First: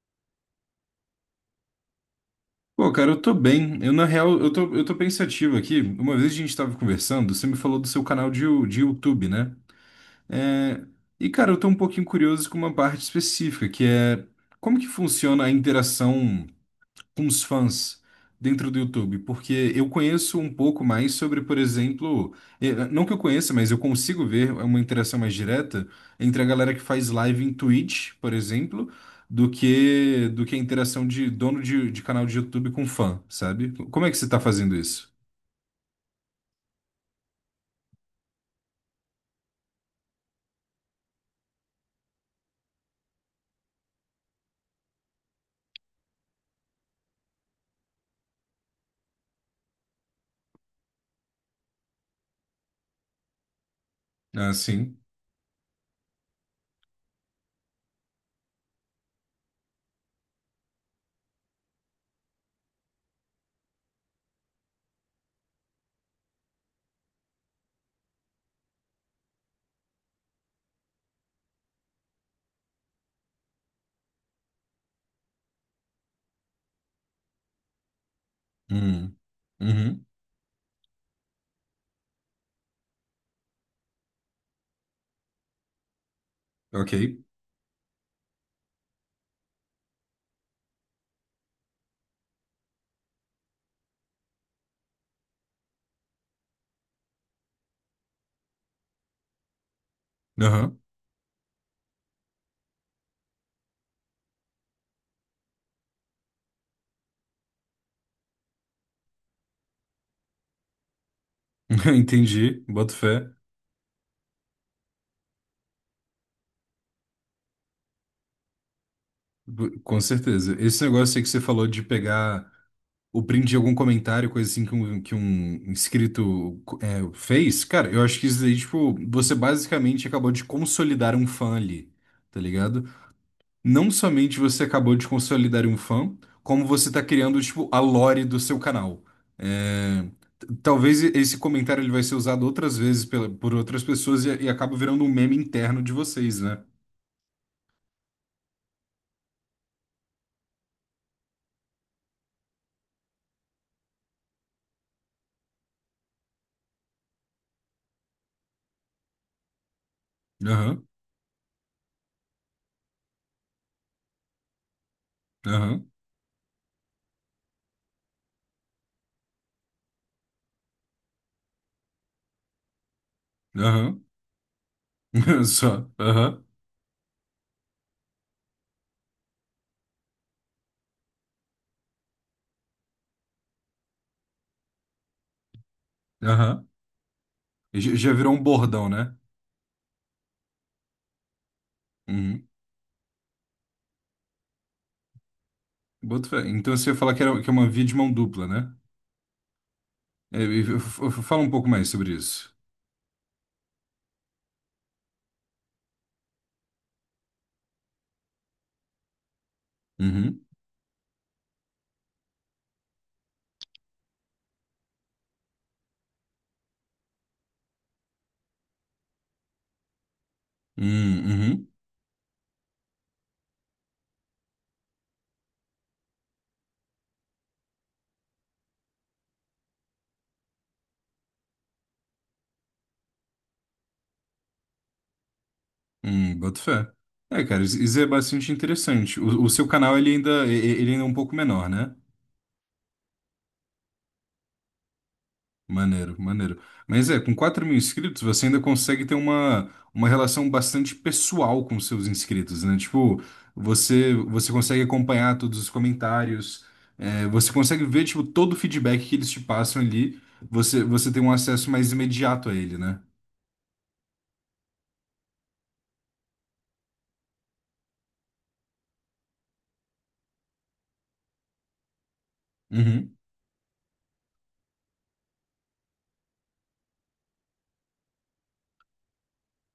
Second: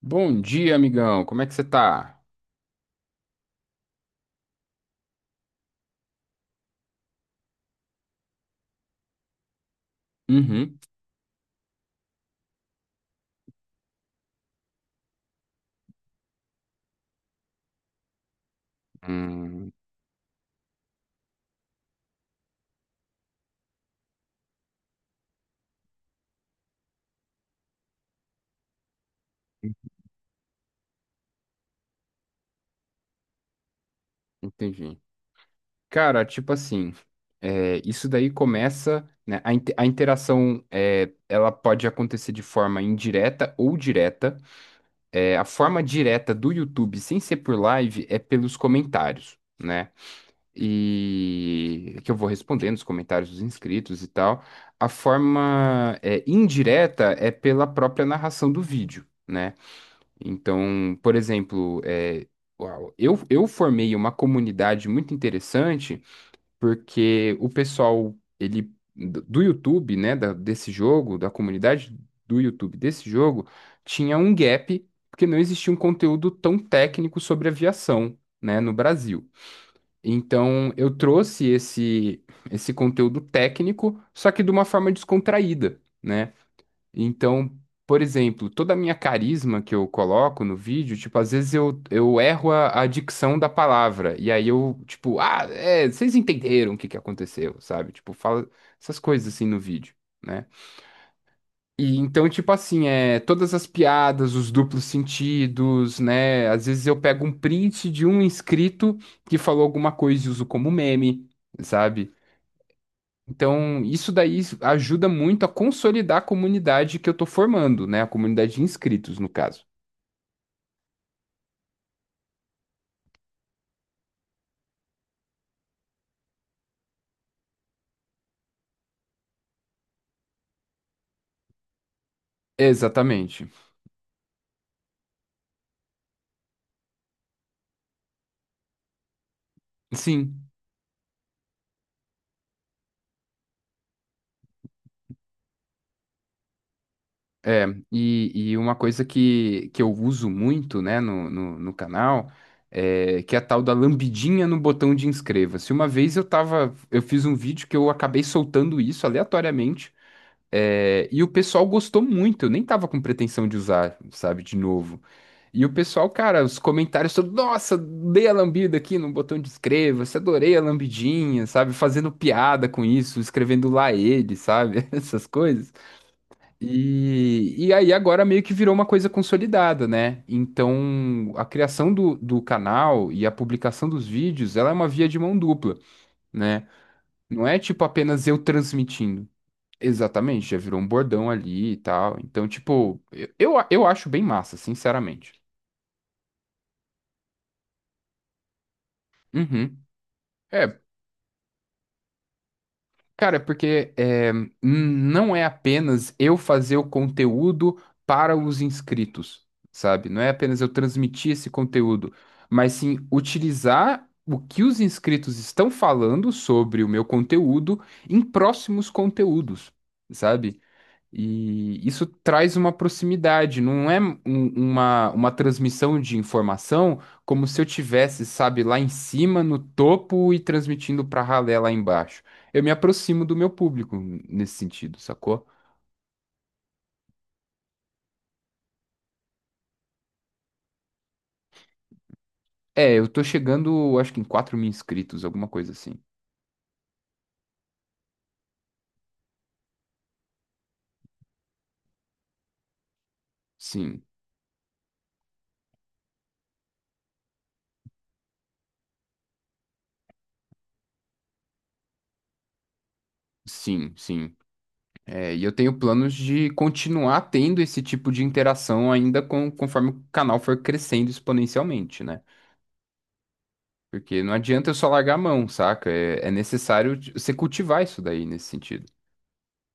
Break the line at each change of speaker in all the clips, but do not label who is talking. Bom dia, amigão. Como é que você tá?
Pô, cara, eu tô bem. Eu, na real, eu tô pensativo aqui. Uma vez a gente tava conversando, você me falou do seu canal de YouTube, né?
Uhum.
É. E, cara, eu tô um pouquinho curioso com uma parte específica, que é como que funciona a interação com os fãs dentro do YouTube, porque
Hum,
eu conheço um pouco mais sobre, por exemplo, não que eu conheça, mas eu consigo ver uma interação mais direta entre a galera que faz live em Twitch, por exemplo, do que a interação de dono de canal de YouTube com fã, sabe? Como é que você tá fazendo
entendi.
isso?
Cara, tipo assim, isso daí começa, né? A interação, ela pode acontecer de forma indireta ou direta. A forma direta do YouTube, sem ser por live, é pelos comentários, né? E é que eu vou respondendo os comentários dos inscritos e tal.
Ah,
A
sim.
forma, indireta é pela própria narração do vídeo, né? Então, por exemplo, uau, eu formei uma comunidade muito interessante porque o pessoal ele do YouTube, né, desse jogo, da comunidade do YouTube desse jogo, tinha um gap porque não existia um conteúdo tão técnico sobre aviação, né, no
Hum.
Brasil.
Uhum.
Então, eu trouxe esse conteúdo técnico, só que de uma forma descontraída, né?
Ok.
Então, por exemplo, toda a minha carisma que eu coloco no vídeo, tipo, às vezes eu erro a dicção da palavra. E aí eu, tipo, ah, é, vocês entenderam o que que aconteceu, sabe? Tipo, fala essas coisas assim no vídeo, né?
Aham.
E então, tipo assim, todas as piadas, os duplos sentidos, né? Às vezes eu pego um print de um inscrito que falou alguma coisa e uso como meme, sabe?
Entendi. Boto fé.
Então, isso daí ajuda muito a consolidar a comunidade que eu estou formando, né? A comunidade de inscritos, no caso.
Com certeza. Esse negócio aí que você falou de pegar o print de algum comentário, coisa assim que um inscrito fez, cara, eu acho que isso daí, tipo, você basicamente acabou de consolidar um fã ali, tá ligado?
Exatamente.
Não somente você acabou de consolidar um fã, como você tá criando, tipo, a lore do seu canal. É,
Sim.
talvez esse comentário ele vai ser usado outras vezes pela, por outras pessoas e acaba virando um meme interno de vocês, né?
É, e uma coisa que eu uso muito, né, no canal, é, que é a tal da lambidinha no botão de inscreva-se. Uma vez eu tava, eu fiz um vídeo que eu acabei soltando isso aleatoriamente.
Aham,
E o pessoal gostou muito, eu nem tava com pretensão de usar, sabe, de novo. E o
aham,
pessoal, cara, os comentários todos, nossa, dei a lambida aqui no botão de inscreva-se, adorei a lambidinha, sabe, fazendo piada com isso, escrevendo lá
aham.
ele, sabe, essas coisas.
Só, aham,
E aí agora meio que virou uma coisa consolidada, né? Então a criação do canal e a publicação dos vídeos, ela é uma via de mão dupla,
aham.
né? Não é tipo
Já já
apenas
virou
eu
um bordão, né?
transmitindo. Exatamente, já virou um bordão ali e tal.
Uhum.
Então, tipo, eu acho bem massa, sinceramente.
Boto fé. Então você ia falar que, era, que é uma via de mão dupla, né?
Uhum.
É, e
É,
fala um pouco mais sobre isso.
cara, é porque é, não é apenas eu fazer o conteúdo para os inscritos, sabe? Não é
Uhum.
apenas eu transmitir esse conteúdo, mas sim utilizar o que os inscritos estão falando sobre o meu conteúdo em próximos conteúdos, sabe?
Hum, uhum.
E isso traz uma proximidade, não é uma transmissão de informação como se eu tivesse, sabe, lá em cima, no topo e transmitindo para ralé lá embaixo. Eu me aproximo do meu público nesse sentido, sacou?
Boto fé. É, cara, isso é bastante interessante. O seu canal ele ainda, ele ainda é um pouco menor, né?
É, eu tô chegando, acho que em 4.000 inscritos, alguma coisa assim.
Maneiro, maneiro. Mas é, com 4 mil inscritos, você ainda consegue ter uma relação bastante pessoal com os seus inscritos, né? Tipo,
Sim,
você consegue acompanhar todos os comentários, é, você consegue ver, tipo, todo o feedback que eles te passam ali, você tem um acesso mais imediato a ele, né?
sim, sim. É, e eu tenho planos de continuar tendo esse tipo de interação ainda com, conforme o canal for crescendo exponencialmente, né?
Uhum.
Porque não adianta eu só largar a mão, saca? É, é necessário você cultivar isso daí nesse sentido.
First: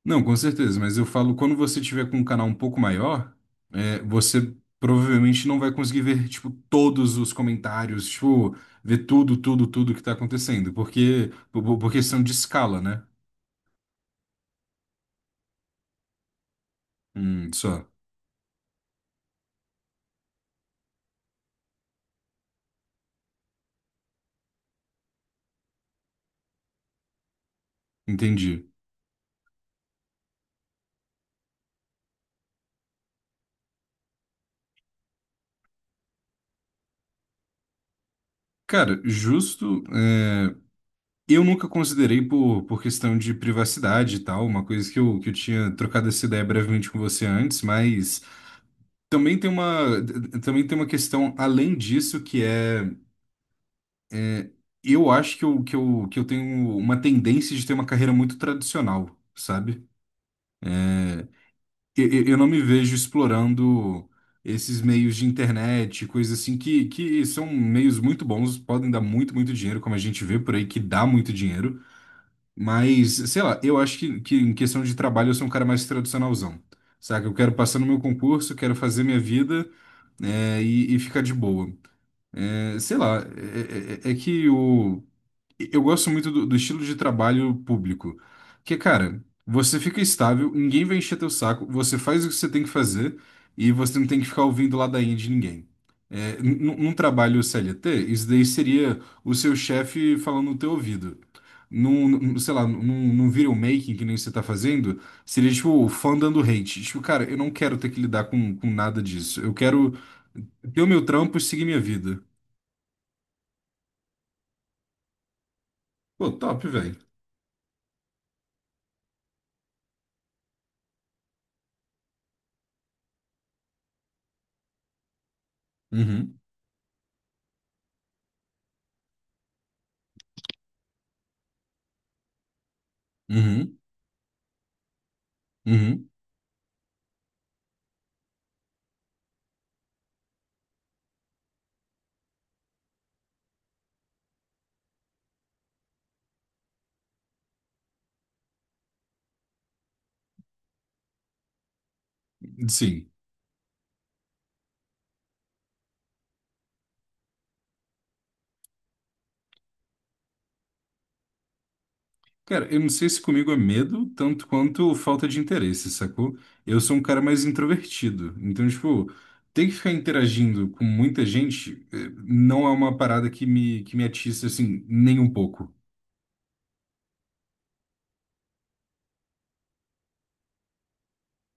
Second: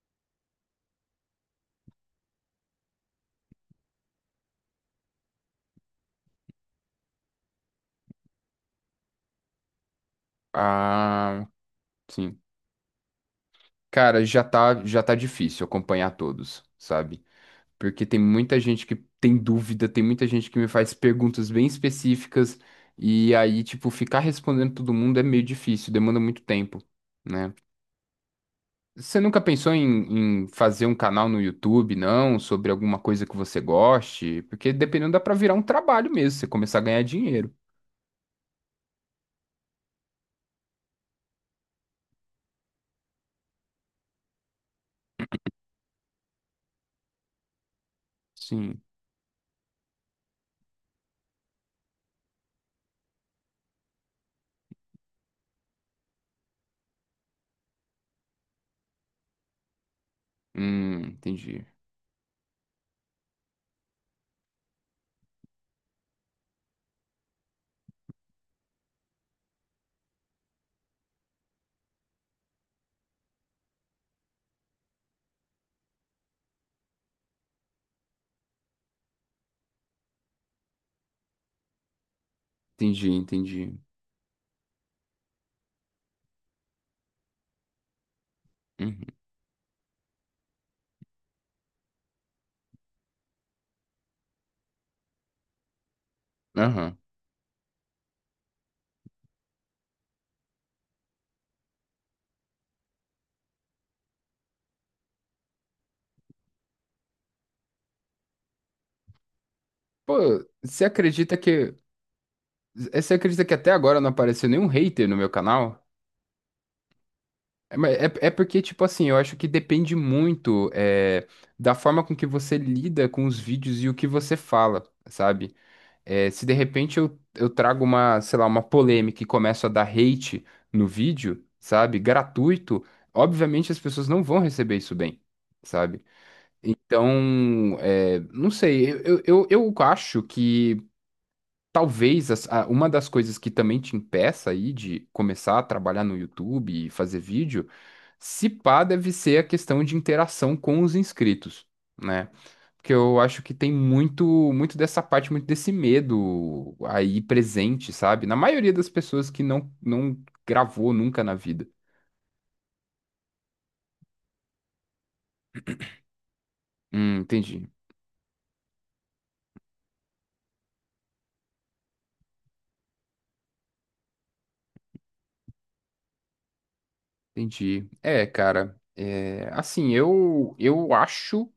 Não, com certeza, mas eu falo, quando você tiver com um canal um pouco maior, você provavelmente não vai conseguir ver, tipo, todos os comentários, tipo, ver tudo, tudo, tudo que tá acontecendo, porque,
Ah,
por questão de
sim.
escala, né?
Cara, já tá difícil acompanhar todos, sabe?
Só,
Porque tem muita gente que tem dúvida, tem muita gente que me faz perguntas bem específicas, e aí, tipo, ficar respondendo todo mundo é meio difícil, demanda muito tempo, né?
entendi.
Você nunca pensou em, em fazer um canal no YouTube, não? Sobre alguma coisa que você goste? Porque dependendo, dá pra virar um trabalho mesmo, você começar a ganhar dinheiro.
Cara, justo, eu nunca considerei por questão de privacidade e tal, uma coisa que eu tinha trocado essa ideia brevemente com você antes, mas
Sim.
também tem uma, também tem uma questão além disso que é eu acho que eu tenho uma tendência de ter uma carreira muito tradicional, sabe?
Entendi.
Eu não me vejo explorando esses meios de internet, coisas assim, que são meios muito bons, podem dar muito, muito dinheiro, como a gente vê por aí, que dá muito dinheiro. Mas, sei lá, eu acho que em questão de trabalho eu sou um cara mais tradicionalzão, saca? Eu quero passar no meu concurso, quero fazer minha vida, e ficar de boa. É, sei
Entendi,
lá,
entendi.
é, é é é que o. Eu gosto muito do estilo de trabalho público, que,
Uhum.
cara, você fica estável, ninguém vai encher teu saco, você faz o que você tem que fazer e você não tem que ficar ouvindo ladainha de ninguém. É, num
Aham.
trabalho CLT, isso daí seria o seu chefe falando no teu ouvido. Sei lá, num video making que nem você tá fazendo, seria tipo o fã dando hate. Tipo, cara, eu não quero ter que lidar com nada disso. Eu quero
Pô,
ter
você
o meu trampo
acredita
e seguir
que.
minha vida.
Eh, Você acredita que até agora não apareceu nenhum hater no meu canal?
Pô, top, velho.
É, mas é porque, tipo assim, eu acho que depende muito é, da forma com que você lida com os vídeos e o que você fala, sabe? É,
Uhum,
se de repente eu trago uma, sei lá, uma polêmica e começo a dar hate no vídeo, sabe? Gratuito, obviamente
uhum,
as pessoas não vão receber isso bem, sabe?
uhum.
Então, é, não sei, eu acho que talvez uma das coisas que também te impeça aí de começar a trabalhar no YouTube e fazer vídeo, se pá, deve ser a questão de interação com os inscritos, né? Porque
Sim.
eu acho que tem muito dessa parte, muito desse medo aí presente, sabe? Na maioria das pessoas que não gravou nunca na vida.
Cara, eu não sei se comigo é medo tanto quanto falta de interesse, sacou? Eu sou um cara mais
Entendi,
introvertido. Então, tipo, ter que ficar interagindo com muita gente não é uma parada que me atiça, assim, nem um pouco.
entendi. É, cara, é, assim, eu, eu acho.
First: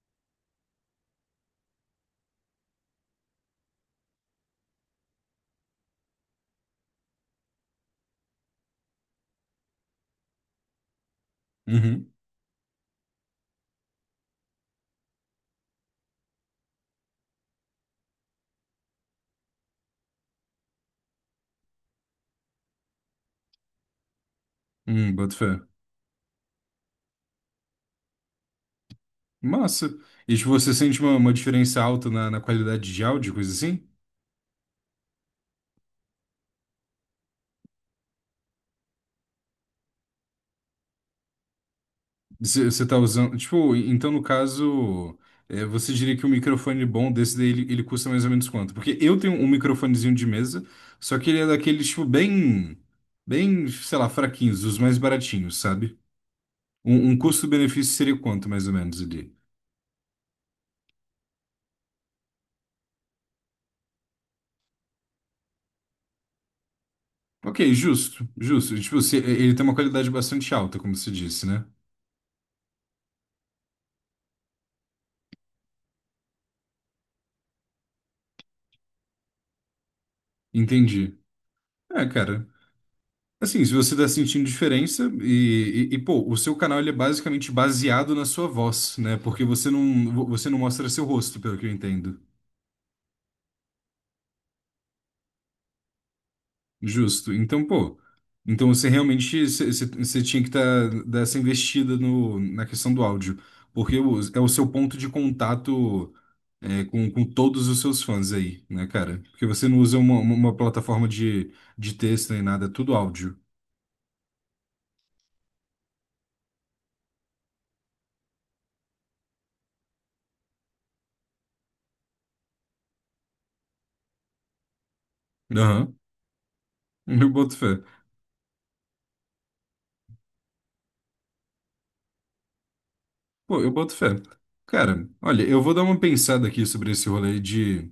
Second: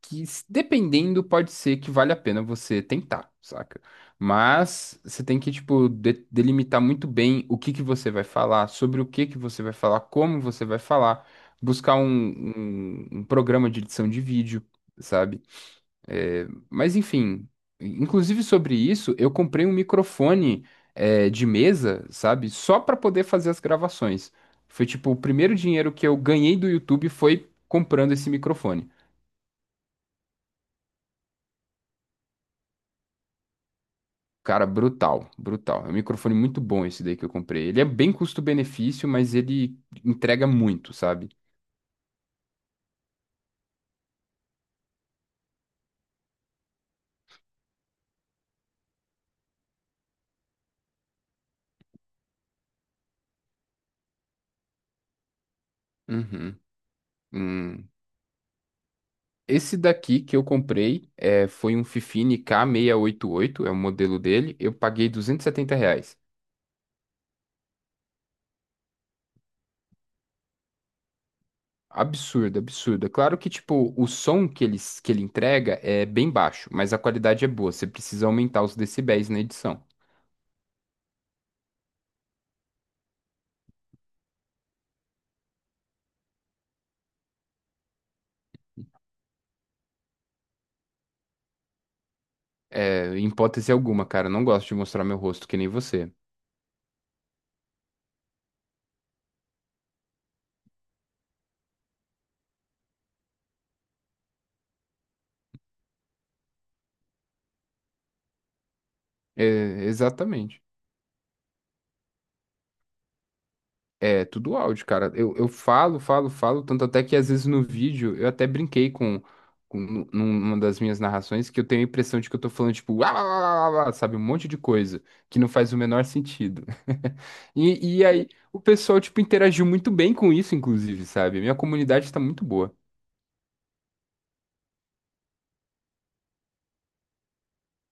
que, s- dependendo, pode ser que vale a pena você tentar, saca? Mas você tem que, tipo, delimitar muito bem o que que você vai falar, sobre o que que você vai falar, como você vai falar, buscar um,
Uhum.
um, um programa de edição de vídeo, sabe? É, mas, enfim, inclusive sobre isso, eu comprei um microfone, é, de mesa, sabe? Só para poder fazer as gravações. Foi, tipo, o
Boto fé.
primeiro dinheiro que eu ganhei do YouTube foi comprando esse microfone.
Massa. E, tipo, você sente uma, diferença alta na qualidade de áudio, coisa assim?
Cara, brutal, brutal. É um microfone muito bom esse daí que eu comprei. Ele é bem custo-benefício, mas ele entrega muito, sabe?
Você tá usando. Tipo, então no caso, você diria que um microfone bom desse daí ele custa mais ou menos quanto? Porque eu tenho um microfonezinho de mesa, só que ele é daqueles, tipo, bem. Bem, sei lá, fraquinhos, os mais baratinhos, sabe?
Uhum.
Um
Hum.
custo-benefício seria quanto, mais ou menos, ali?
Esse daqui que eu comprei é, foi um Fifine K688, é o modelo dele. Eu paguei R$ 270.
Ok, justo, justo. Tipo, se, ele tem uma qualidade bastante alta, como você disse, né?
Absurdo, absurdo. É claro que, tipo, o som que ele entrega é bem baixo, mas a qualidade é boa. Você precisa aumentar os decibéis na edição.
Entendi. É, cara. Assim, se você tá sentindo diferença e, pô, o seu canal ele é basicamente baseado na sua voz, né? Porque você não mostra seu rosto, pelo que eu entendo.
É, em hipótese alguma, cara, eu não gosto de mostrar meu rosto que nem você.
Justo. Então, pô, então você realmente você você- você tinha que tá, dar essa investida no, na questão do áudio, porque é o seu ponto de contato com todos os seus fãs aí, né, cara? Porque você não
É,
usa uma, uma
exatamente.
plataforma de texto nem nada, é tudo áudio.
É, tudo áudio, cara. Eu, falo, falo, tanto até que às vezes no vídeo eu até brinquei com numa das minhas narrações que eu tenho a impressão de que eu tô falando, tipo, "Uá, uá, uá, uá, uá", sabe, um monte de coisa que não faz o
Aham,
menor sentido.
Eu boto fé.
E aí o pessoal, tipo, interagiu muito bem com isso, inclusive, sabe? Minha comunidade tá muito boa.
Pô, eu boto fé. Cara, olha, eu vou dar uma pensada aqui sobre esse rolê de,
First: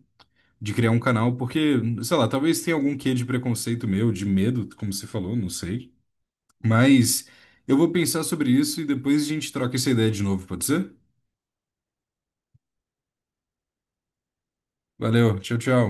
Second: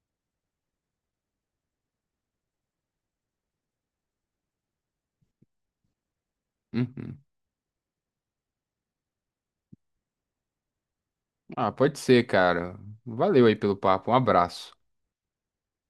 de criar um canal, porque, sei lá, talvez tenha algum quê de preconceito meu, de medo, como você falou, não sei.
Uhum.
Mas eu vou pensar sobre isso e depois a gente troca essa ideia de novo, pode ser?
Ah, pode ser, cara. Valeu aí pelo papo. Um abraço.
Valeu, tchau, tchau.